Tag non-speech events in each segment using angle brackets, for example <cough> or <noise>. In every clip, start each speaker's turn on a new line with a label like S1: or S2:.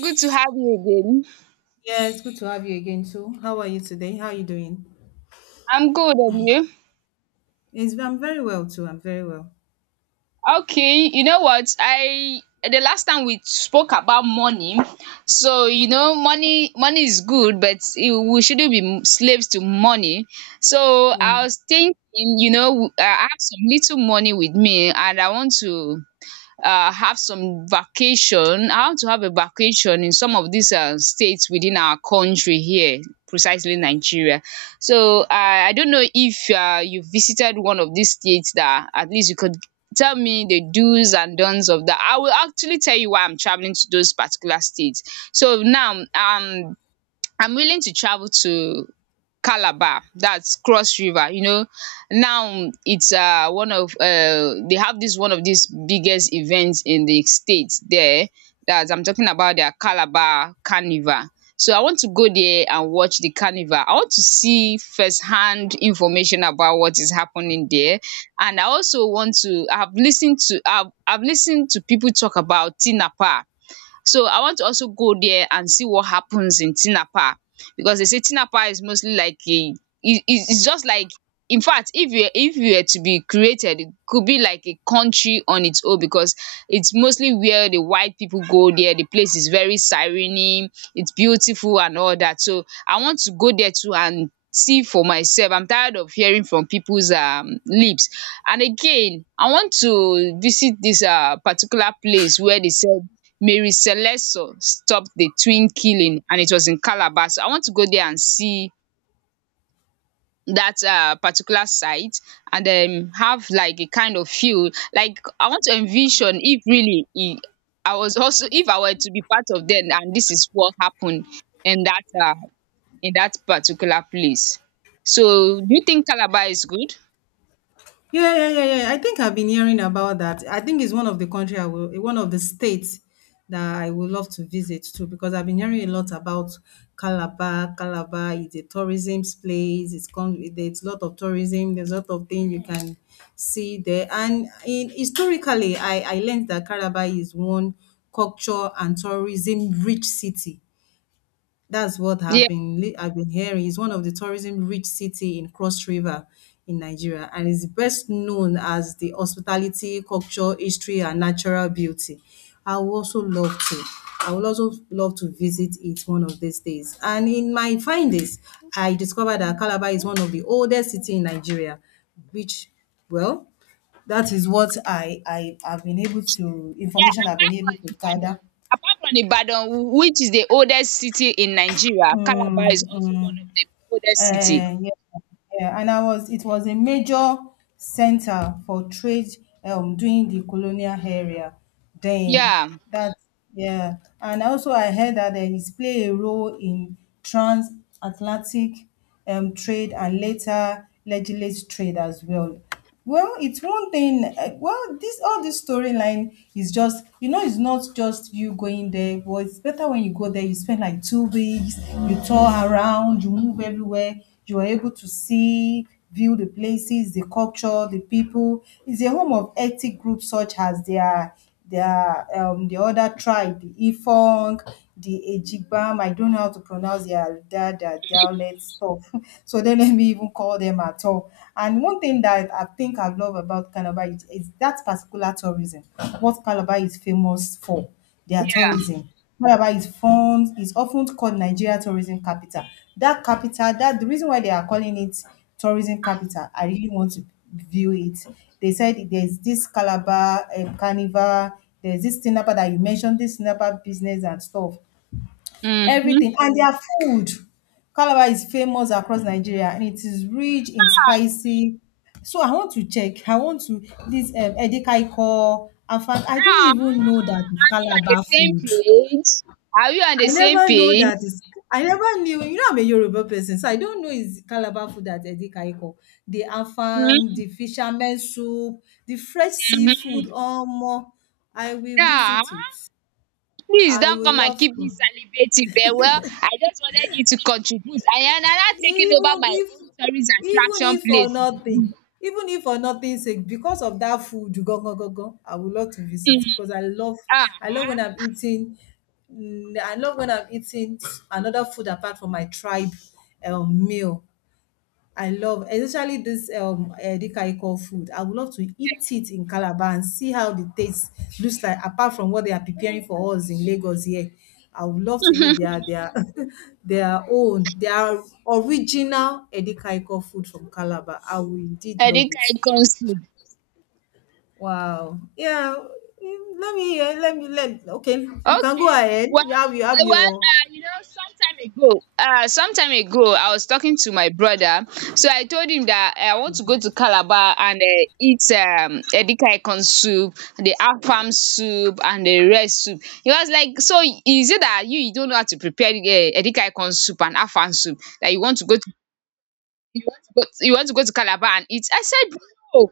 S1: Good to have you again.
S2: Yeah, it's good to have you again too. How are you today? How are you doing?
S1: I'm good, and you?
S2: I'm very well too. I'm very well.
S1: Okay, you know what? I The last time we spoke about money, so you know, money is good, but we shouldn't be slaves to money. So
S2: Yeah.
S1: I was thinking, you know, I have some little money with me, and I want to have some vacation, how to have a vacation in some of these states within our country here, precisely Nigeria. So I don't know if you visited one of these states that at least you could tell me the do's and don'ts of that. I will actually tell you why I'm traveling to those particular states. So now, I'm willing to travel to Calabar, that's Cross River, you know. Now it's one of they have this one of these biggest events in the state there. That's I'm talking about their Calabar Carnival. So I want to go there and watch the carnival. I want to see firsthand information about what is happening there, and I also want to. I've listened to people talk about Tinapa, so I want to also go there and see what happens in Tinapa, because they say Tinapa is mostly like a it's just like, in fact, if you were to be created, it could be like a country on its own, because it's mostly where the white people go there. The place is very serene, it's beautiful and all that. So I want to go there too and see for myself. I'm tired of hearing from people's lips. And again, I want to visit this particular place where they sell Mary Celesio stopped the twin killing, and it was in Calabar. So I want to go there and see that particular site, and have like a kind of feel like I want to envision if I was also if I were to be part of them and this is what happened in that in that particular place. So do you think Calabar is good?
S2: Yeah, yeah, yeah, yeah. I think I've been hearing about that. I think it's one of the states that I would love to visit too because I've been hearing a lot about Calabar. Calabar is a tourism place. It's con There's a lot of tourism. There's a lot of things you can see there. And in historically, I learned that Calabar is one culture and tourism rich city. That's what
S1: Yeah.
S2: I've been hearing. It's one of the tourism-rich city in Cross River in Nigeria, and is best known as the hospitality, culture, history, and natural beauty. I would also love to. I would also love to visit it one of these days. And in my findings, I discovered that Calabar is one of the oldest city in Nigeria, which, well, that is what I have been able to
S1: Yeah,
S2: information I've been able to gather.
S1: Apart from Ibadan, which is the oldest city in Nigeria, Calabar is
S2: Mm,
S1: also one
S2: mm.
S1: of the oldest city.
S2: Yeah, yeah, and I was it was a major center for trade during the colonial area then.
S1: Yeah,
S2: That Yeah, and also I heard that it played a role in transatlantic trade and later legislate trade as well. Well, it's one thing. Well, this all this storyline is just it's not just you going there. Well, it's better when you go there. You spend like 2 weeks. You tour around. You move everywhere. You are able to see, view the places, the culture, the people. It's a home of ethnic groups such as there are the other tribe, the Ifong, the Ejigbam. I don't know how to pronounce their dialect stuff. <laughs> So don't let me even call them at all. And one thing that I think I love about Calabar is that particular tourism, what Calabar is famous for, their
S1: yeah.
S2: tourism. Calabar is often called Nigeria tourism capital. That the reason why they are calling it tourism capital, I really want to view it. They said there's this Calabar carnival, there's this Tinapa that you mentioned, this Tinapa business and stuff,
S1: Mhm.
S2: everything. And their food, Calabar is famous across Nigeria and it is rich in spicy. So I want to check. I want to this edikaikong. In fact, I don't
S1: Ah,
S2: even know that it's
S1: are we on the
S2: Calabar
S1: same
S2: food.
S1: page? Are we on the
S2: I
S1: same
S2: never know
S1: page?
S2: that it's I never knew, I'm a Yoruba person, so I don't know it's Calabar food that edikaikong. The afang,
S1: Mhm,
S2: the fisherman soup, the fresh seafood.
S1: mhm.
S2: Oh, more. I will
S1: Yeah.
S2: visit it.
S1: Please
S2: I
S1: don't
S2: will
S1: come and
S2: love
S1: keep
S2: to.
S1: me salivating very well. I just wanted you to contribute. I am now taking over
S2: even
S1: my
S2: if
S1: own tourist
S2: even
S1: attraction
S2: if for
S1: place.
S2: nothing even if for nothing sake because of that food, go go go go, I would love to visit
S1: Mm,
S2: because
S1: ah.
S2: I love when I'm eating mm, I love when I'm eating another food apart from my tribe meal. I love, especially this edikaiko food. I would love to eat it in Calabar and see how the taste looks like, apart from what they are preparing for us in Lagos here. I would love to eat
S1: <laughs>
S2: their <laughs> their own, their original edikaiko food from Calabar. I will indeed love
S1: Edika
S2: it.
S1: Ikonsu.
S2: Wow. Yeah. Let me hear. Let me let. Okay, you can go
S1: Okay.
S2: ahead.
S1: Well,
S2: You have your.
S1: you know, some time ago, I was talking to my brother. So I told him that eh, I want to go to Calabar and eat edika ikong soup, the afam soup, and the red soup. He was like, "So is it that you don't know how to prepare edika ikong soup and afam soup that you want to go to you want to go to Calabar and eat?" I said, "No."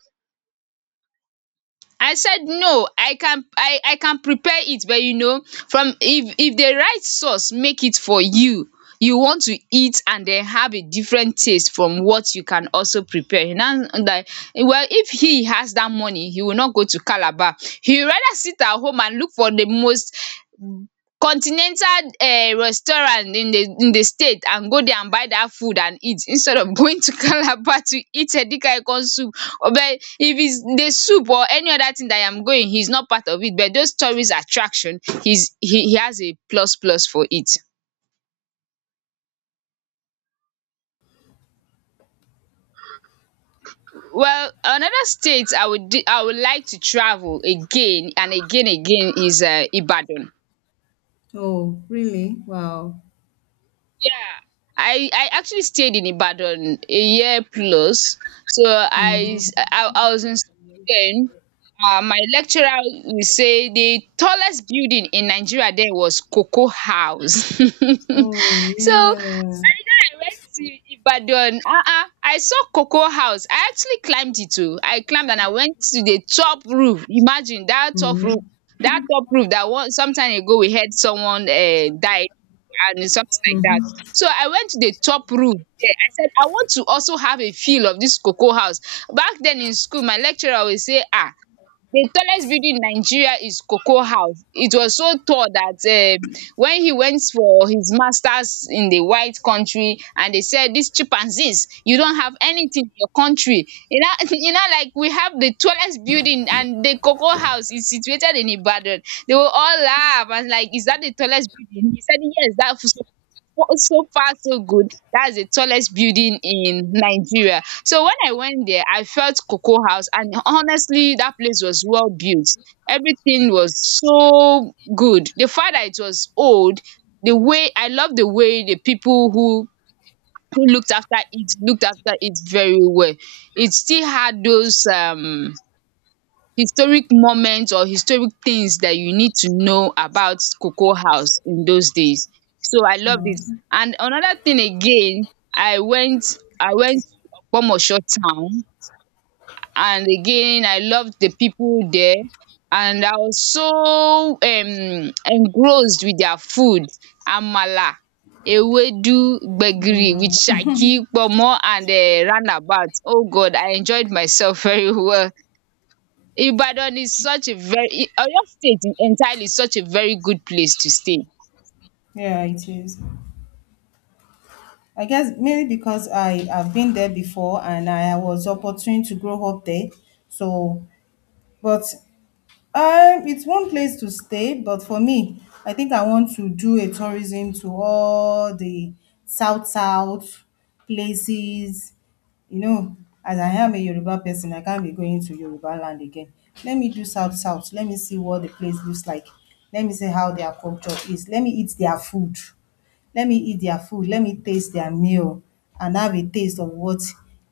S1: I said no, I can prepare it, but you know, from if the right sauce make it for you, you want to eat and then have a different taste from what you can also prepare. Now that, well, if he has that money, he will not go to Calabar. He will rather sit at home and look for the most continental restaurant in the state and go there and buy that food and eat instead of <laughs> going to Calabar to eat edikaikong soup. But if it's the soup or any other thing that I am going, he's not part of it. But those tourist attraction, he has a plus plus for it. Well, another state I would I would like to travel again and again is Ibadan.
S2: Oh, really? Wow.
S1: Yeah, I actually stayed in Ibadan a year plus. So
S2: Mm-hmm.
S1: I was in school then. My lecturer will say the tallest building in Nigeria then was Cocoa House.
S2: Oh
S1: <laughs> So
S2: yeah.
S1: I went to Ibadan, I saw cocoa house. I actually climbed it too. I climbed and I went to the top roof. Imagine that top roof.
S2: Mm-hmm.
S1: That top roof, that one sometime ago we heard someone died and something like that.
S2: Mhm.
S1: So I went to the top roof there. I said I want to also have a feel of this cocoa house. Back then in school my lecturer would say ah. The tallest building in Nigeria is Cocoa House. It was so tall that when he went for his masters in the white country and they said these chimpanzees you don't have anything in your country. You know, <laughs> you know, like we have the tallest building and the Cocoa House is situated in Ibadan. They will all laugh and like is that the tallest building? He said yes, that was so, so far so good, that's the tallest building in Nigeria. So when I went there, I felt Cocoa House, and honestly that place was well built. Everything was so good. The fact that it was old, the way I love the way the people who looked after it very well. It still had those historic moments or historic things that you need to know about Cocoa House in those days. So I loved it. And another thing again, I went Ogbomoso town, and again I loved the people there, and I was so engrossed with their food, amala, ewedu, gbegiri with shaki, pomo, and roundabout. Oh god, I enjoyed myself <laughs> very well. Ibadan is such a very I Oyo state entirely is such a very good place to stay.
S2: Yeah, it is. I guess mainly because I have been there before and I was opportune to grow up there. So, but it's one place to stay. But for me, I think I want to do a tourism to all the south south places. You know, as I am a Yoruba person, I can't be going to Yoruba land again. Let me do south south. Let me see what the place looks like. Let me see how their culture is. Let me eat their food. Let me taste their meal and have a taste of what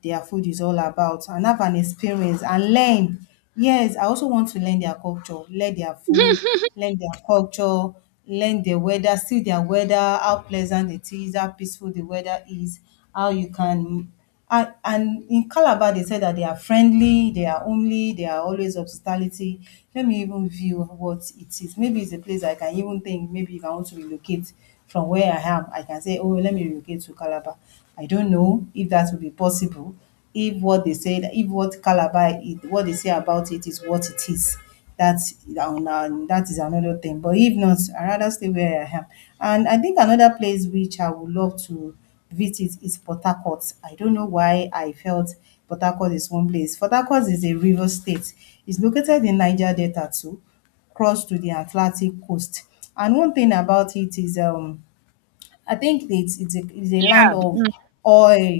S2: their food is all about and have an experience and learn. Yes, I also want to learn their culture, learn their food, learn their culture, learn their weather, see their weather, how pleasant it is, how peaceful the weather is, how you can. And in Calabar they say that they are friendly, they are homely, they are always hospitality. Let me even view what it is. Maybe it's a place I can even think maybe if I want to relocate from where I am, I can say, "Oh, let me relocate to Calabar." I don't know if that will be possible, if what they said, if what Calabar is, what they say about it is what it is. That is another thing. But if not, I rather stay where I am. And I think another place which I would love to visit is Port Harcourt. I don't know why I felt Port Harcourt is one place. Port Harcourt is a river state. It's located in Niger Delta too, close to the Atlantic coast. And one thing about it is I think it's a land
S1: Yeah,
S2: of
S1: mm.
S2: oil,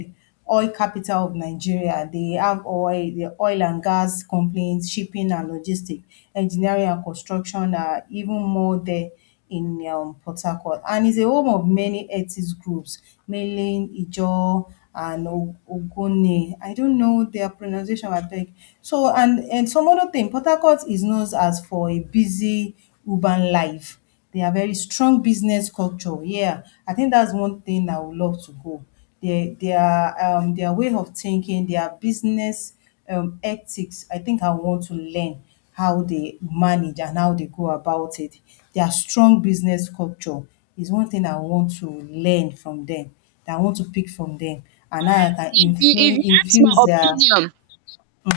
S2: oil capital of Nigeria. They have oil, the oil and gas companies, shipping and logistic, engineering and construction are even more there in Port Harcourt. And it's a home of many ethnic groups, mainly Ijaw and Ogoni. I don't know their pronunciation, I think. So, and some other thing, Port Harcourt is known as for a busy urban life. They are very strong business culture, yeah, I think that's one thing I would love to go. Their their way of thinking, their business ethics, I think I want to learn how they manage and how they go about it. Their strong business culture is one thing I want to learn from them. That I want to pick from them, and
S1: Well,
S2: how I can
S1: if
S2: influ
S1: you ask my
S2: infuse their.
S1: opinion,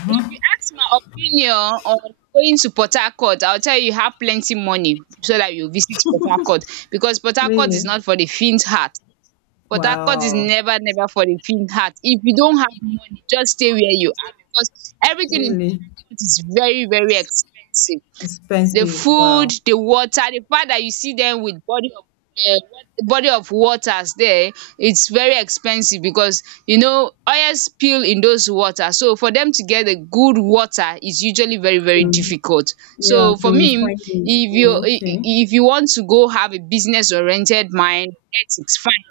S1: if you ask my opinion on going to Port Harcourt, I'll tell you have plenty money so that you visit Port Harcourt, because Port Harcourt is
S2: Really?
S1: not for the faint heart. Port Harcourt is
S2: Wow,
S1: never, never for the faint heart. If you don't have money, just stay where you are, because everything in Port
S2: really
S1: Harcourt is very, very expensive: the
S2: expensive,
S1: food,
S2: wow.
S1: the water, the fact that you see them with um body of waters there, it's very expensive because you know oil spill in those water. So for them to get a good water is usually very, very
S2: True.
S1: difficult.
S2: Yeah,
S1: So
S2: to
S1: for me,
S2: refine it.
S1: if you
S2: Oh, okay.
S1: if you want to go have a business oriented mind, yes, it's fine.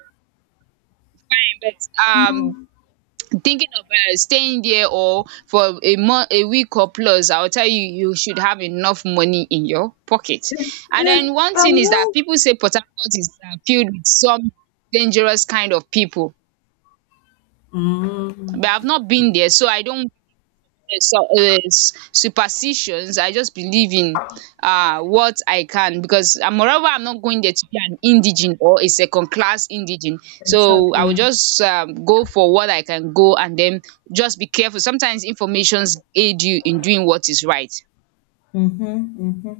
S1: But um
S2: Mm.
S1: thinking of staying there or for a month a week or plus, I will tell you you should have enough money in your pocket. And
S2: Yeah,
S1: then one
S2: I'm.
S1: thing is that people say Port Harcourt is filled with some dangerous kind of people, but
S2: Mm,
S1: I've not been there, so I don't, so is superstitions. I just believe in what I can, because moreover, I'm not going there to be an indigent or a second class indigent. So I will
S2: exactly.
S1: just go for what I can go, and then just be careful. Sometimes informations aid you in doing what is right.
S2: Mm-hmm, hmm.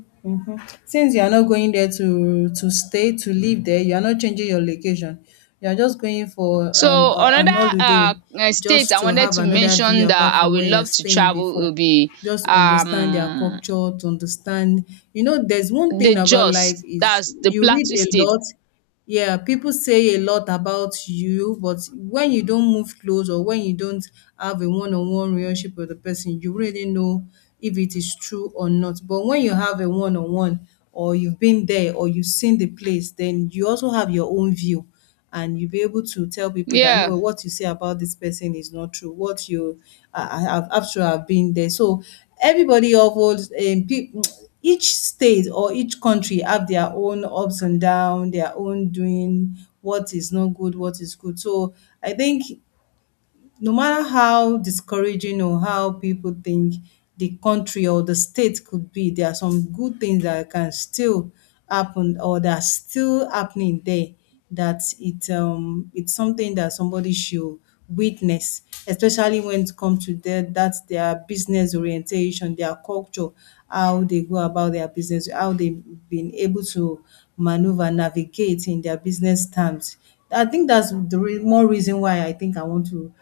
S2: Since you are not going there to stay to live there, you are not changing your location. You are just going for um
S1: So
S2: a-
S1: another
S2: an holiday,
S1: state
S2: just
S1: I
S2: to
S1: wanted
S2: have
S1: to
S2: another view
S1: mention that
S2: apart
S1: I
S2: from
S1: would
S2: where you are
S1: love to
S2: staying
S1: travel
S2: before.
S1: will be
S2: Just understand their
S1: um
S2: culture, to understand. You know, there's one
S1: the
S2: thing about
S1: Jos,
S2: life is
S1: that's the
S2: you read
S1: Plateau
S2: a
S1: state.
S2: lot. Yeah, people say a lot about you, but when you don't move close or when you don't have a one-on-one relationship with the person, you really know if it is true or not. But when you have a one-on-one or you've been there or you've seen the place, then you also have your own view and you'll be able to tell people that
S1: Yeah.
S2: no, what you say about this person is not true. I have after I've been there. So everybody of each state or each country have their own ups and down, their own doing what is not good, what is good. So I think no matter how discouraging or how people think the country or the state could be, there are some good things that can still happen or that are still happening there. That it it's something that somebody should witness, especially when it comes to their business orientation, their culture, how they go about their business, how they've been able to maneuver, navigate in their business terms. I think that's the more reason why I think I want to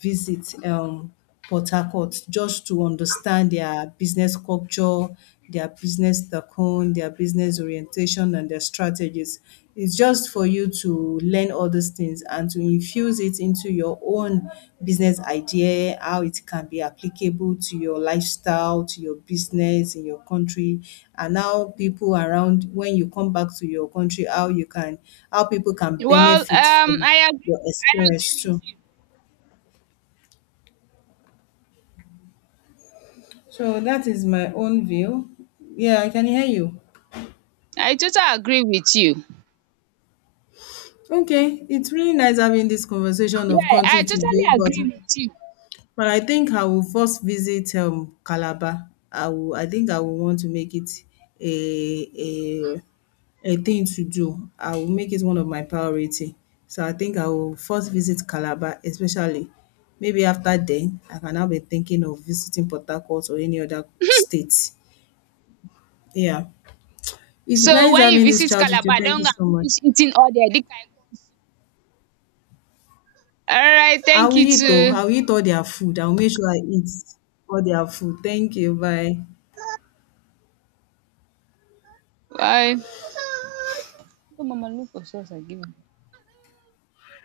S2: visit Port Harcourt just to understand their business culture, their business tycoon, their business orientation, and their strategies. It's just for you to learn all these things and to infuse it into your own business idea, how it can be applicable to your lifestyle, to your business in your country, and how people around when you come back to your country, how people can
S1: well
S2: benefit
S1: um
S2: from
S1: i
S2: your
S1: I
S2: experience
S1: agree with
S2: too.
S1: you.
S2: So that is my own view. Yeah, I can hear you.
S1: I totally agree with you.
S2: Okay, it's really nice having this conversation of
S1: Yeah, I
S2: country to. Yeah.
S1: totally
S2: Go, but
S1: agree with you.
S2: but I think I will first visit Calabar. I will. I think I will want to make it a a a thing to do. I will make it one of my priority. So I think I will first visit Calabar, especially. Maybe after then, I can now be thinking of visiting Port Harcourt or any other state. Yeah. It's
S1: So
S2: nice
S1: when you
S2: having this
S1: visit
S2: chat with you.
S1: Calabar,
S2: Thank
S1: don't
S2: you
S1: go
S2: so
S1: and
S2: much.
S1: finish eating all their edika ikong. Alright,
S2: I
S1: thank
S2: will
S1: you
S2: eat oh,
S1: too.
S2: I will eat all their food. I will make sure I eat all their food. Thank you. Bye.
S1: Bye. Oh, Mama, look for sauce I give you.